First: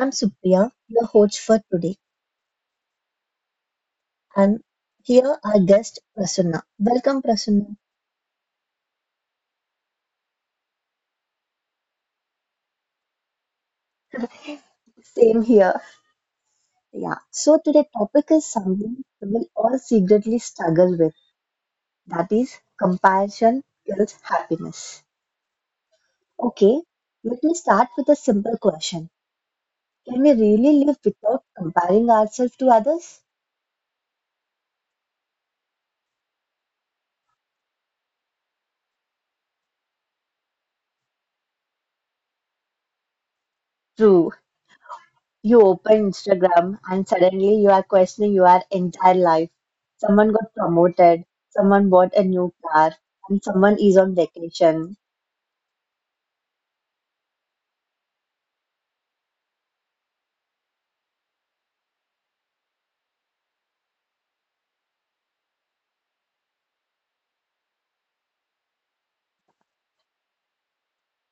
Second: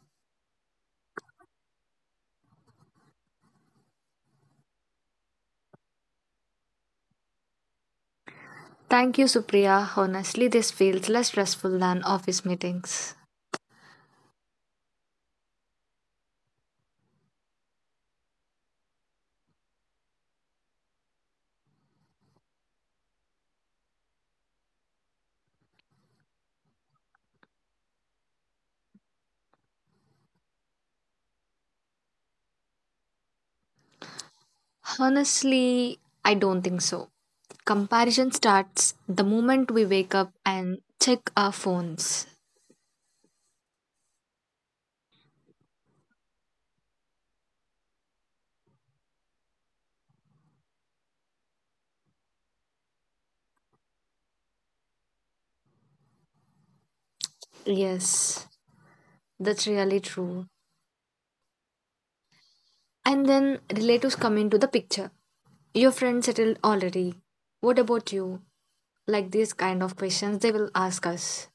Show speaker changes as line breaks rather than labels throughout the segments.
I'm Supriya, your host for today, and here our guest Prasunna. Welcome Prasunna.
Thank you, Supriya. Honestly, this feels less stressful than office meetings.
Same here. Yeah, so today topic is something we will all secretly struggle with, that is comparison kills happiness. Okay, let me start with a simple question. Can we really live without comparing ourselves to others?
Honestly, I don't think so. Comparison starts the moment we wake up and check our phones.
True. You open Instagram and suddenly you are questioning your entire life. Someone got promoted, someone bought a new car, and someone is on vacation.
Yes, that's really true. And then relatives come into the picture. Your friend settled already. What about you? Like these kind of questions they will ask us.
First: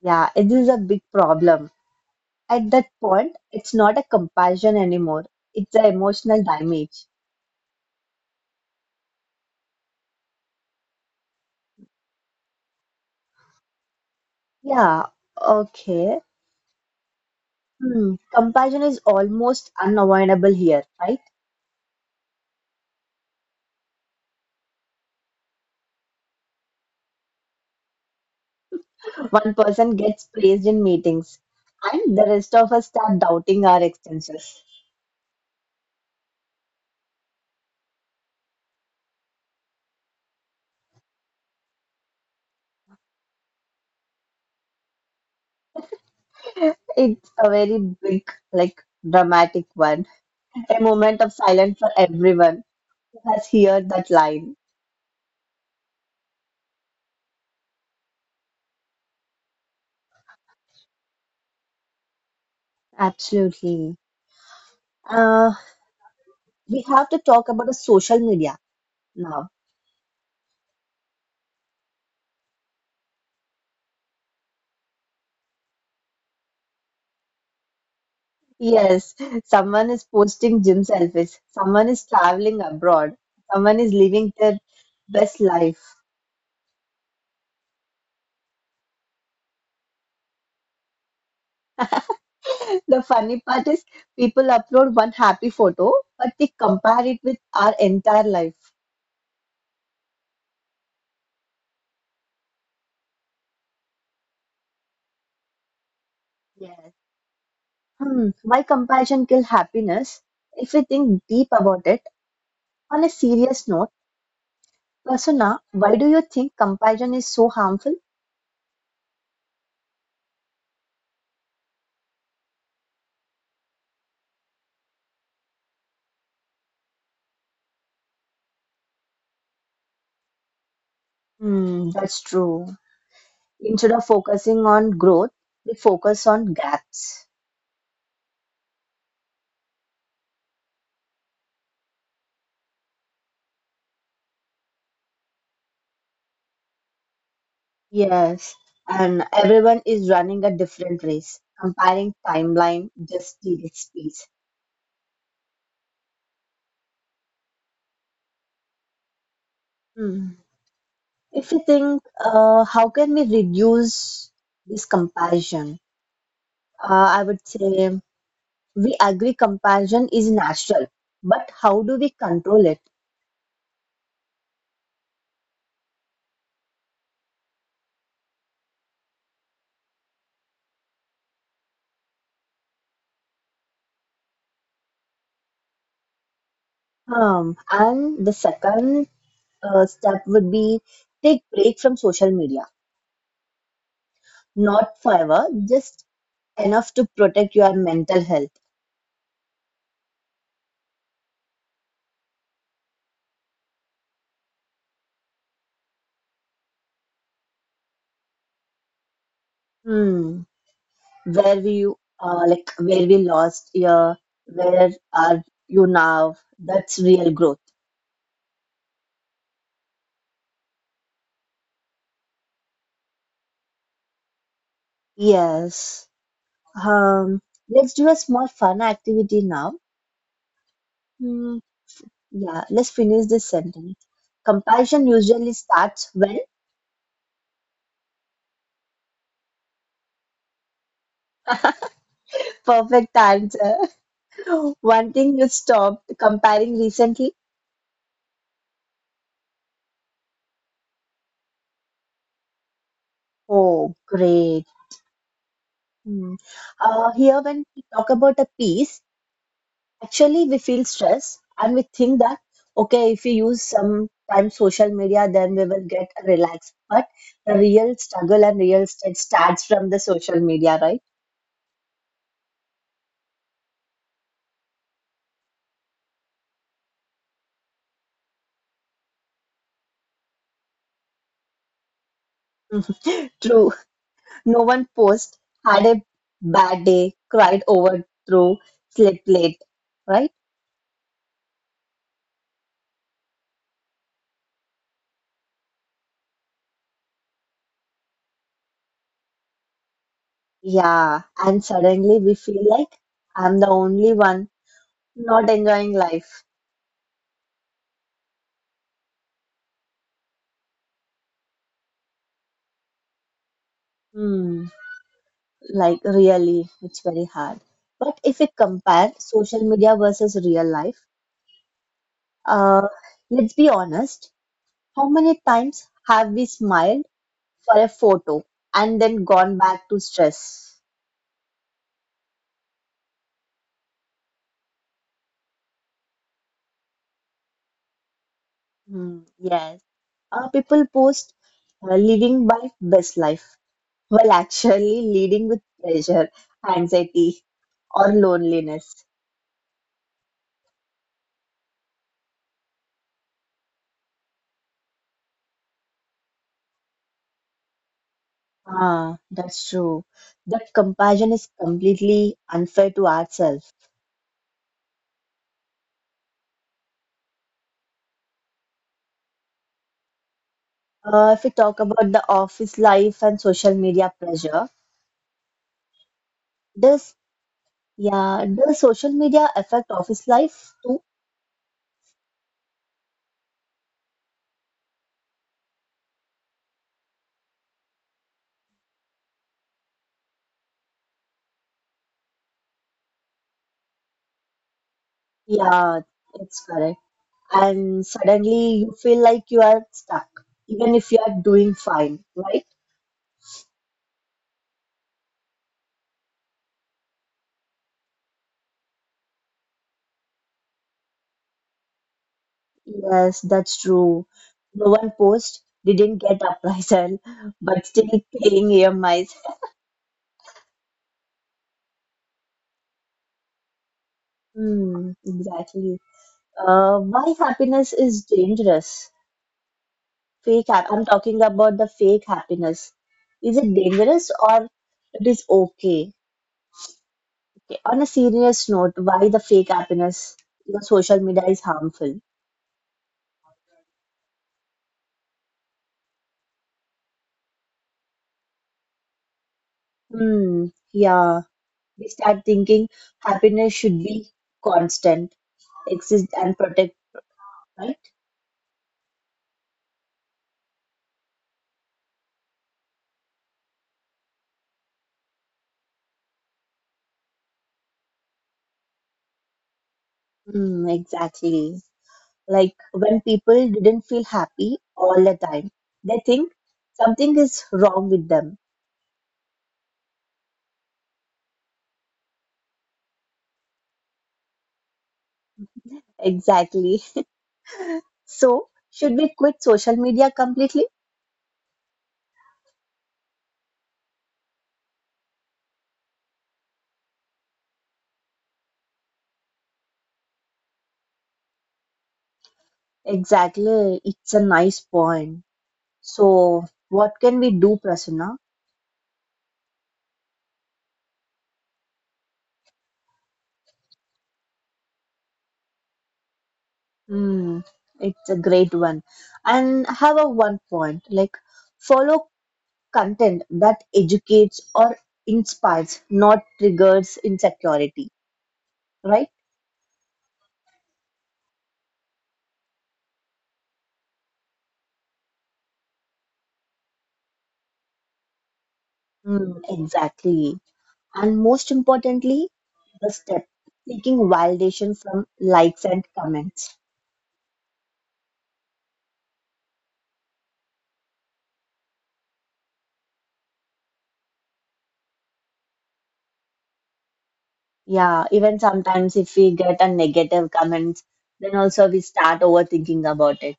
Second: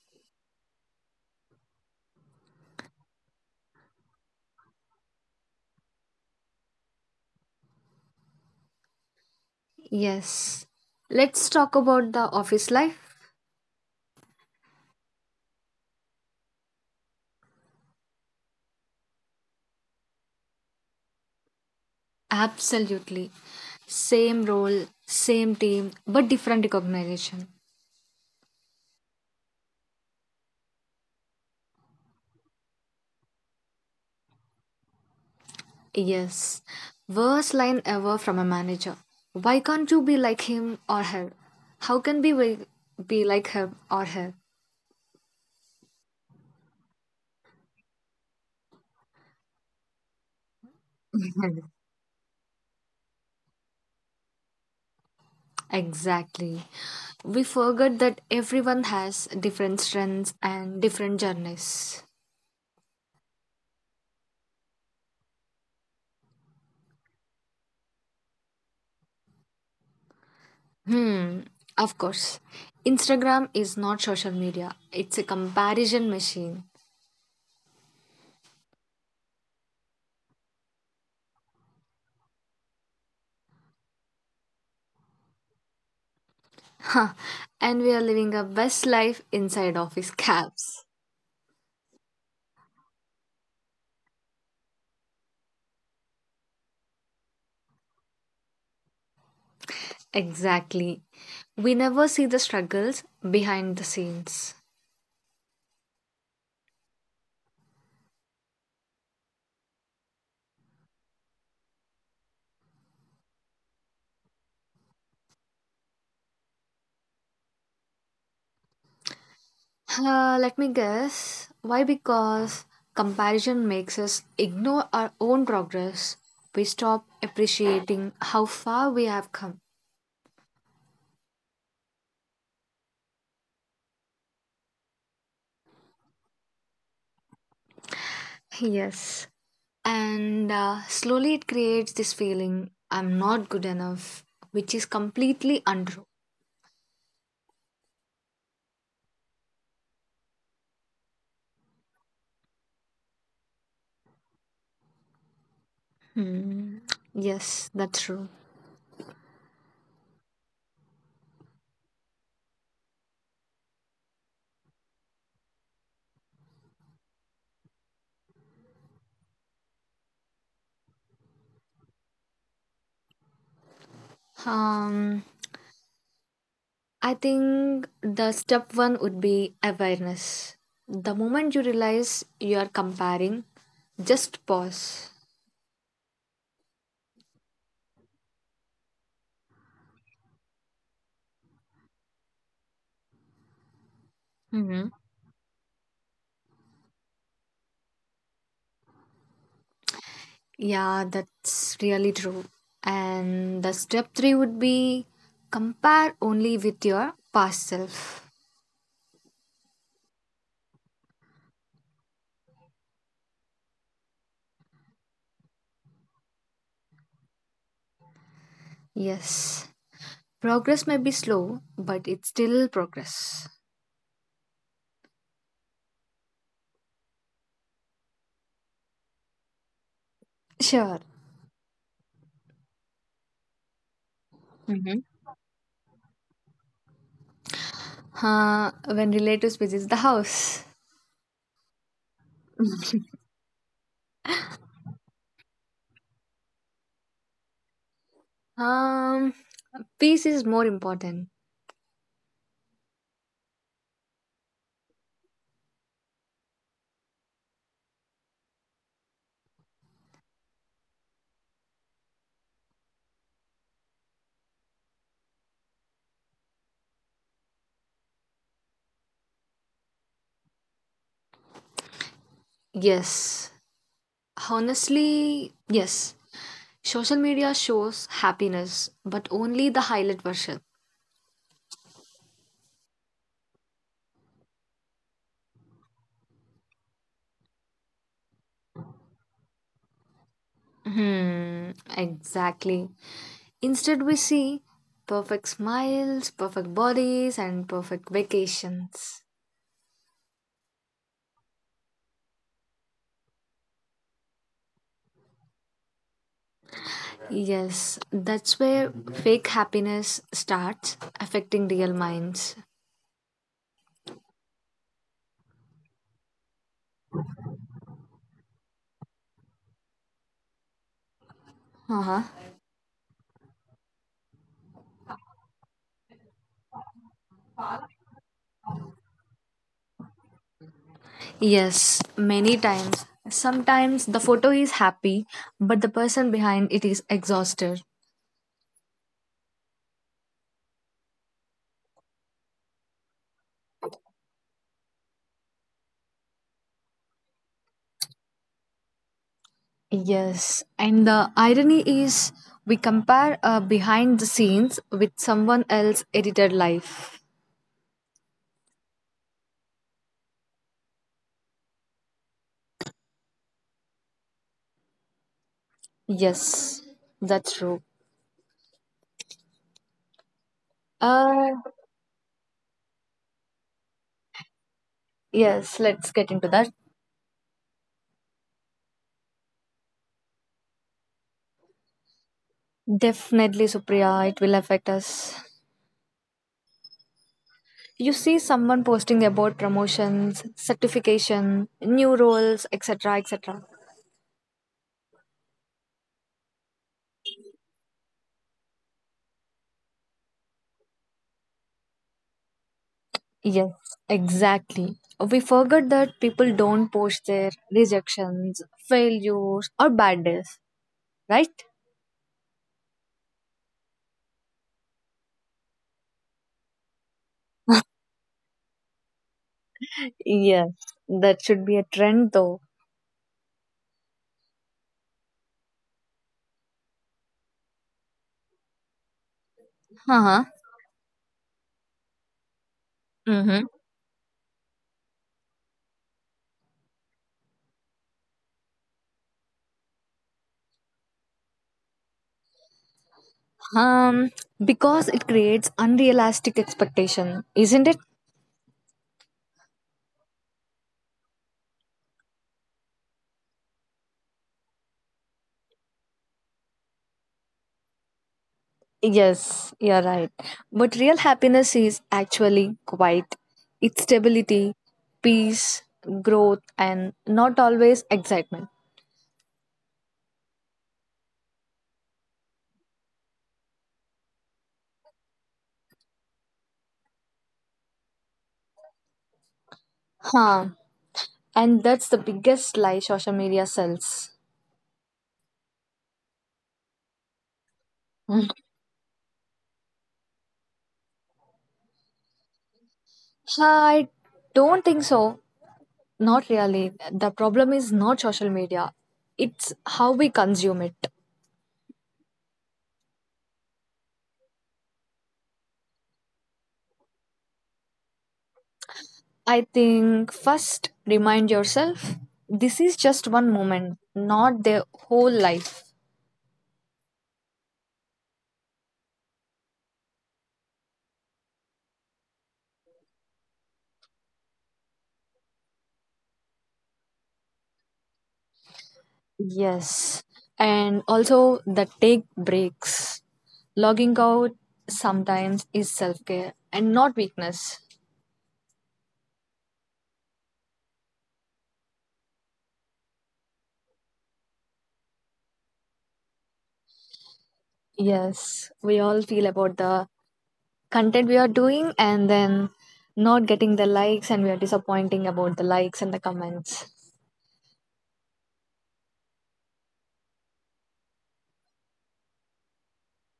Yeah, it is a big problem. At that point, it's not a compassion anymore, it's an emotional damage.
Yes. Let's talk about the office life.
Yeah, okay. Hmm. Compassion is almost unavoidable here, right?
Absolutely. Same role, same team, but different recognition.
One person gets praised in meetings, and the rest of us start doubting our expenses.
Yes. Worst line ever from a manager. Why can't you be like him or her? How can we be like him or her?
It's a very big, like dramatic one. A moment of silence for everyone who has heard that line.
Exactly. We forget that everyone has different strengths and different journeys.
Absolutely. Uh, we have to talk about the social media now.
Hmm, of course. Instagram is not social media, it's a comparison machine.
Yes, someone is posting gym selfies, someone is traveling abroad, someone is living their best life.
Huh, and we are living our best life inside office caps.
The funny part is people upload one happy photo, but they compare it with our entire life.
Exactly. We never see the struggles behind the scenes.
Yes. Why compassion kill happiness? If we think deep about it, on a serious note, Vasuna, why do you think compassion is so harmful?
Let me guess. Why? Because comparison makes us ignore our own progress. We stop appreciating how far we have come.
Hmm, that's true. Instead of focusing on growth, we focus on gaps.
Yes. And slowly it creates this feeling I'm not good enough, which is completely untrue.
Yes, and everyone is running a different race. Comparing timeline just deletes space.
Hmm. Yes, that's true.
Hmm. If we think, how can we reduce this compassion? I would say, we agree compassion is natural, but how do we control it?
Um, I think the step one would be awareness. The moment you realize you are comparing, just pause.
And the second step would be take break from social media.
Mm-hmm.
Not forever, just enough to protect your mental health.
Yeah, that's really true. And the step three would be compare only with your past self.
Hmm. Where we you like where we lost your where are you now? That's real growth.
Yes, progress may be slow, but it's still progress.
Yes. Um, let's do a small fun activity now.
Sure.
Hmm, yeah, let's finish this sentence.
Mm-hmm.
Compassion usually starts when?
When relatives visits the house,
Perfect answer. One thing you stopped comparing recently?
um, peace is more important.
Oh, great. Hmm. Here, when we talk about a piece, actually, we feel stress and we think that, okay, if we use some time social media, then we will get relaxed. But the real struggle and real stress starts from the social media, right?
Yes. Honestly, yes. Social media shows happiness, but only the highlight version.
True. No one post had a bad day, cried over through, slept late, right?
Hmm, exactly. Instead, we see perfect smiles, perfect bodies, and perfect vacations.
Yeah, and suddenly we feel like I'm the only one not enjoying life.
Yes, that's where fake happiness starts affecting real minds.
Hmm, like really, it's very hard. But if we compare social media versus real life,
Uh-huh.
uh, let's be honest, how many times have we smiled for a photo and then gone back to stress?
Yes, many times. Sometimes the photo is happy, but the person behind it is exhausted.
Hmm, yes. People post living by best life while actually leading with pressure, anxiety, or loneliness.
Yes, and the irony is we compare behind the scenes with someone else edited life.
Ah, that's true. That comparison is completely unfair to ourselves.
Yes, that's true.
If we
Uh,
talk about the office life and social media pressure,
yes, let's get into that.
does, yeah, does social media affect office life too?
Definitely, Supriya, it will affect us. You see someone posting about promotions, certification, new roles, etc., etc.
Yeah, it's correct. And suddenly you feel like you are stuck, even if you are doing fine, right?
Yes, exactly. We forget that people don't post their rejections, failures, or bad days, right?
Yes, that's true. No one post didn't get appraisal, but still paying EMIs.
Yes, that should be a trend though.
Hmm, exactly. Why happiness is dangerous?
Huh.
Fake hap I'm talking about the fake happiness. Is it
Mm-hmm.
dangerous or it is okay? Okay. On a serious note, why the fake happiness on social media is harmful?
Um, because it creates unrealistic expectation, isn't it?
Hmm, yeah. We start thinking happiness should be constant, exist and protect, right?
Yes, you're right. But real happiness is actually quiet. It's stability, peace, growth, and not always excitement.
Mm, exactly. Like when people didn't feel happy all the time, they think something is wrong with them.
Huh. And that's the biggest lie social media sells.
Exactly.
Mm.
So, should we quit social media completely?
I don't think so. Not really. The problem is not social media, it's how we consume it.
Exactly. It's a nice point. So, what can we do, Prasanna?
I think first remind yourself this is just one moment, not the whole life.
Hmm, it's a great one. And I have a one point, like, follow content that educates or inspires, not triggers insecurity, right?
Yes. And also the take breaks. Logging out sometimes is self care and not weakness.
Mm, exactly. And most importantly, the step seeking validation from likes and comments.
Yes. We all feel about the content we are doing and then not getting the likes and we are disappointing about the likes and the comments.
Yeah, even sometimes if we get a negative comment, then also we start overthinking about it,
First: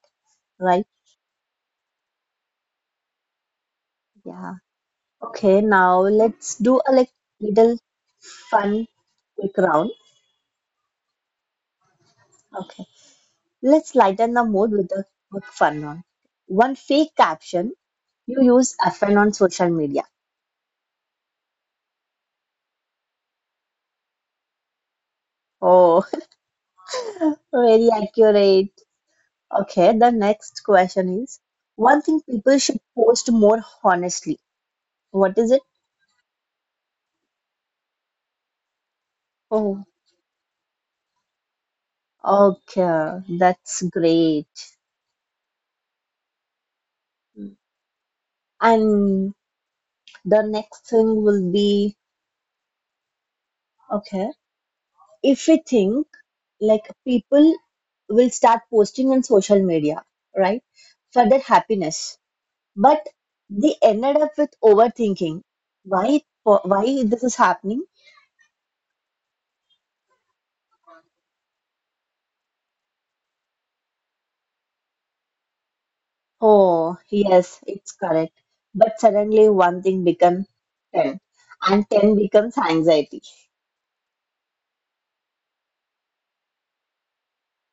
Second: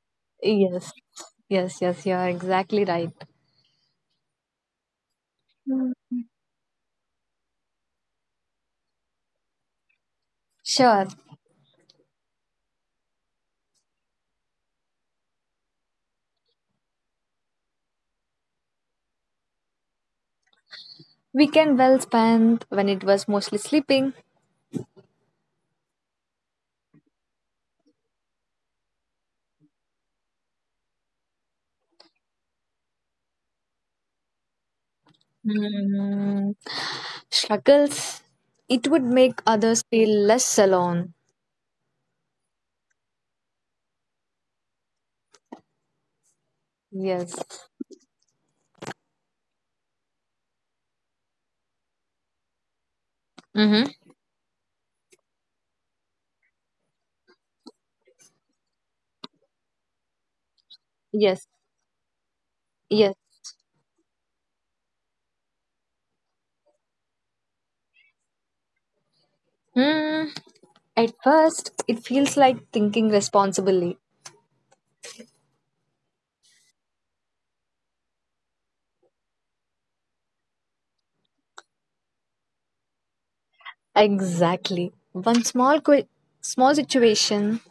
right?
Yes, yes, yes, you are exactly right.
Yeah. Okay, now let's do a like little fun quick round.
Sure.
Okay. Let's lighten the mood with a quick fun one. One fake caption you use often on social media.
Weekend well spent when it was mostly sleeping.
Oh, very accurate. Okay, the next question is one thing people should post more honestly. What is it?
Hmm. Struggles. It would make others
Oh,
feel less alone.
okay, that's great.
Yes.
Mm. And the next thing will be
Mm-hmm.
okay. If we think like people will start posting on social media, right, for their
Yes.
happiness, but
Yes.
they ended up with overthinking. Why? Why this is happening?
Hmm. At first, it feels like thinking responsibly.
Oh, yes, it's correct. But suddenly one thing becomes 10, and 10 becomes anxiety.
Exactly. Small situation.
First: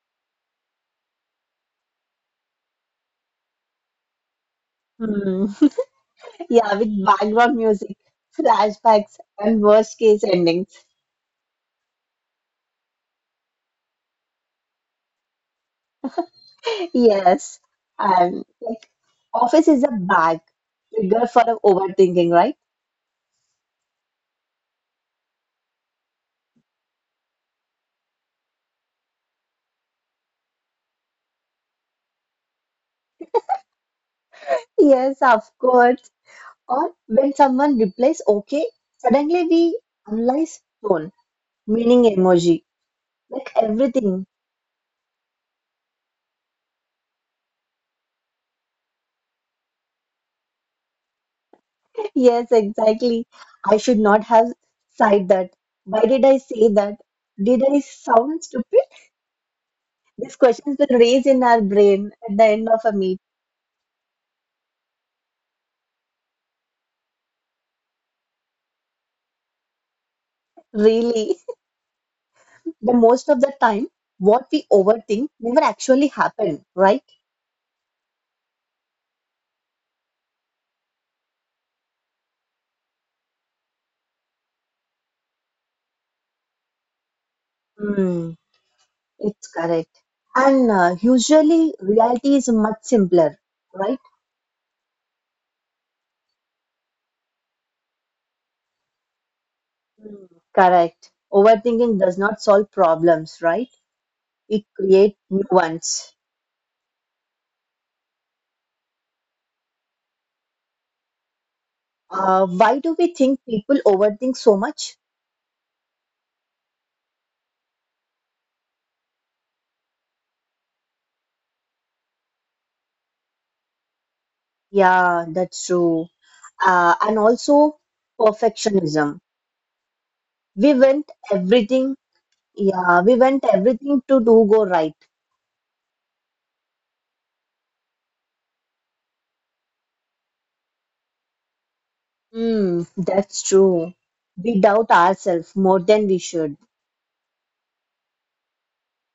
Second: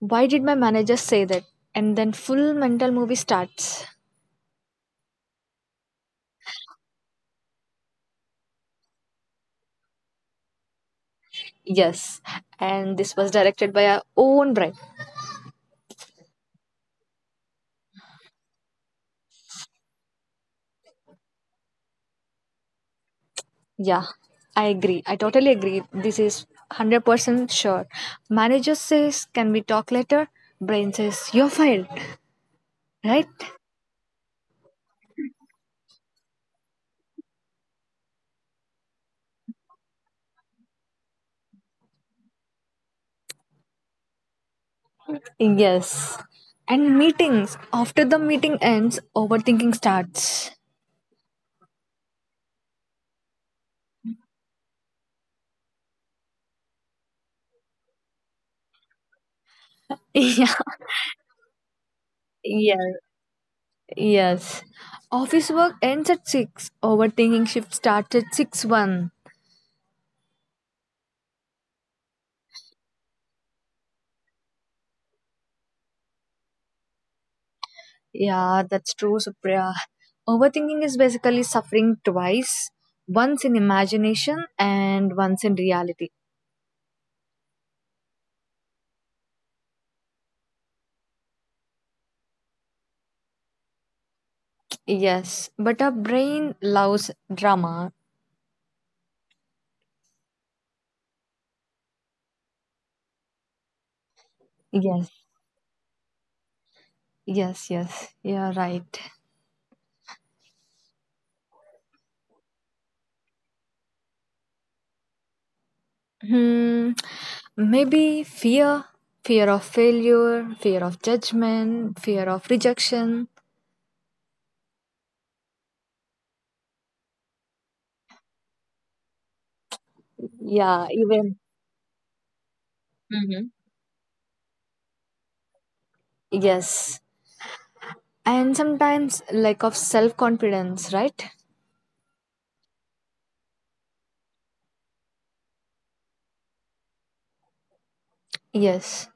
Why did my manager say that? And then full mental movie starts.
Hmm. Yeah, with background music, flashbacks, and worst case endings.
Yes, and this was directed by our own bride.
Yes, and like office is a bag trigger for overthinking, right?
Yeah, I agree. I totally agree. This is 100% sure. Manager says, Can we talk later? Brain says, You're fired, right?
Yes, of course. Or when someone replies okay, suddenly we analyze tone, meaning emoji, like everything.
Yes. And meetings. After the meeting ends, overthinking starts.
Yes, exactly. I should not have said that. Why did I say that? Did I sound stupid? These
Yeah.
questions will raise in our brain at the end
Yeah.
of a meet.
Yes. Office work ends at 6. Overthinking shift starts at 6 1.
Really, the most of the time, what we overthink never actually happened, right?
Yeah, that's true, Supriya. Overthinking is basically suffering twice, once in imagination and once in reality.
Hmm, it's correct. And usually, reality is much simpler, right?
Yes, but our brain loves drama.
Hmm. Correct. Overthinking does not solve problems, right? It
Yes,
creates new ones.
yes, yes, you're right.
Why do we think people overthink so much?
Hmm, maybe fear, fear of failure, fear of judgment, fear of rejection.
Yeah, that's true. And also perfectionism. We
Yeah,
want
even.
everything, yeah, we want
Hmm.
everything to do go right.
Yes. And sometimes lack of self confidence, right?
Hmm, that's true. We doubt ourselves more than we should.
Yes.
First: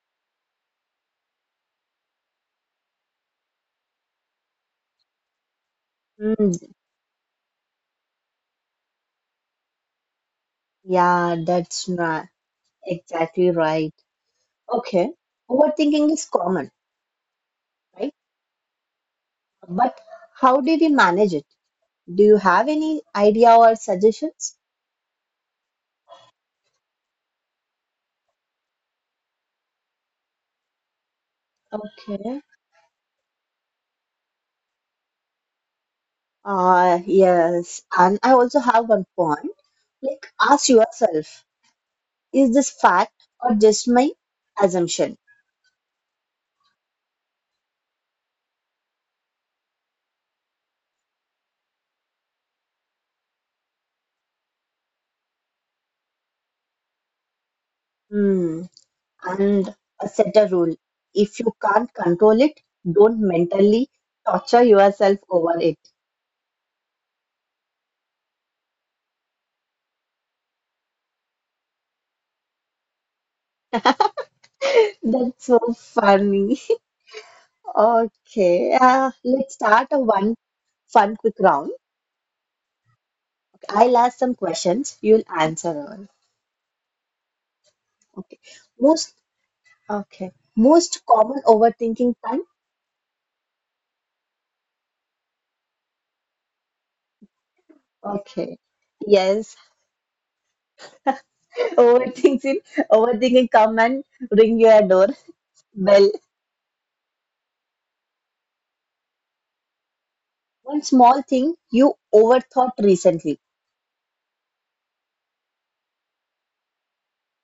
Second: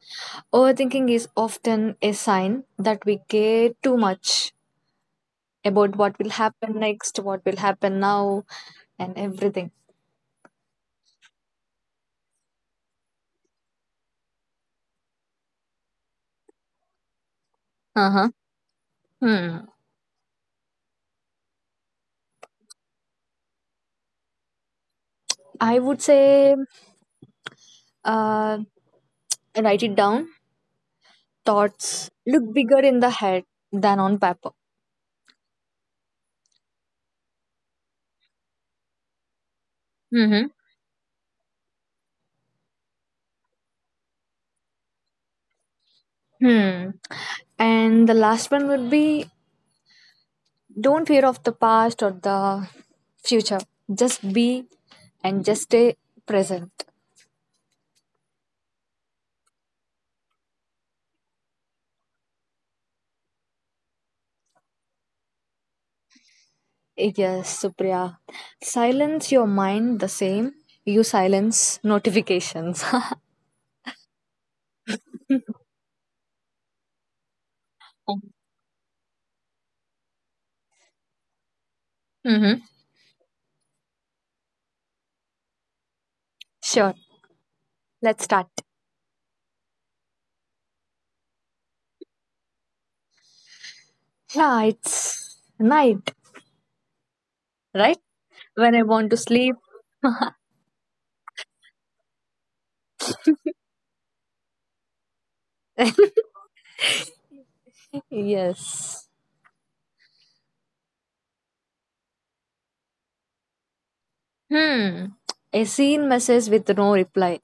Overthinking is often a sign that we care too much about what will
Hmm.
happen next, what will happen now, and everything.
yeah, that's not exactly right. Okay, overthinking is common,
Uh
right?
huh. Hmm.
But how do we manage it? Do you have any idea or suggestions?
I would say uh, write it down. Thoughts
Okay.
look bigger in the head than on paper.
Ah, yes. And I also have one point. Like,
Mm-hmm.
ask yourself, is this fact or just my assumption?
Hmm. And the last one would be don't fear of the past or the future. Just be and just stay present.
Hmm. And set a rule. If you can't control it, don't mentally torture yourself over it.
Yes, Supriya. Silence your mind the same. You silence notifications.
That's so funny. Okay. Let's start a one fun quick round.
Mm-hmm.
I'll ask some questions. You'll answer all.
Sure. Let's
Okay.
start.
Most okay. Most common overthinking.
Yeah, it's night, right?
Okay.
When I want to
Yes.
sleep.
Overthinking, overthinking come and ring your door bell.
Yes.
One small thing you overthought recently.
Hmm. A seen message with no reply.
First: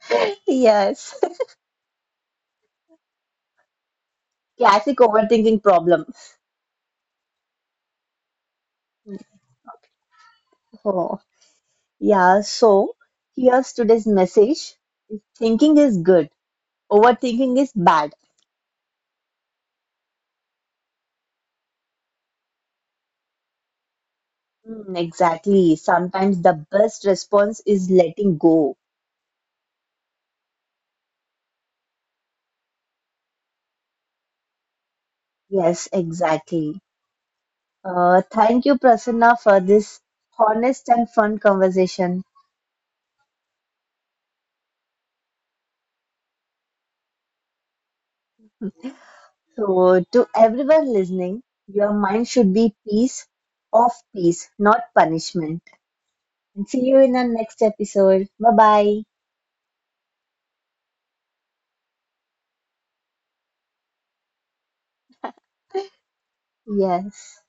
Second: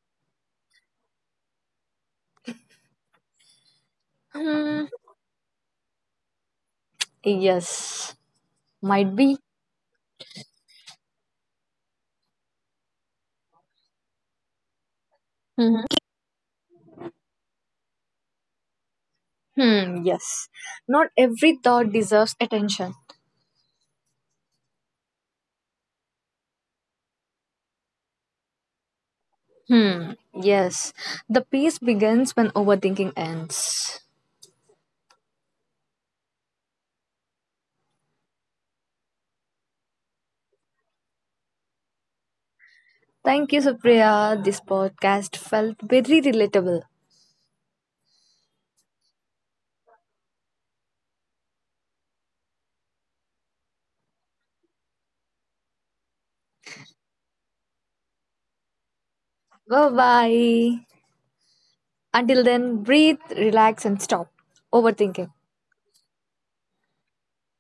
Yes.
Hmm.
Classic overthinking problem.
Yes. Might be.
Oh, yeah. So here's today's message. Thinking
Mhm.
is good. Overthinking is bad.
Hmm. Yes. Not every thought deserves attention.
Mm, exactly. Sometimes the best response is letting go.
Hmm. Yes. The peace begins when overthinking ends.
Yes, exactly. Thank you, Prasanna, for this honest and fun conversation.
Thank you, Supriya. This podcast felt very relatable.
So, to everyone listening, your mind should be peace of peace, not punishment. And see you in our next episode. Bye
Bye bye. Until then, breathe, relax, and stop overthinking.
bye. Yes.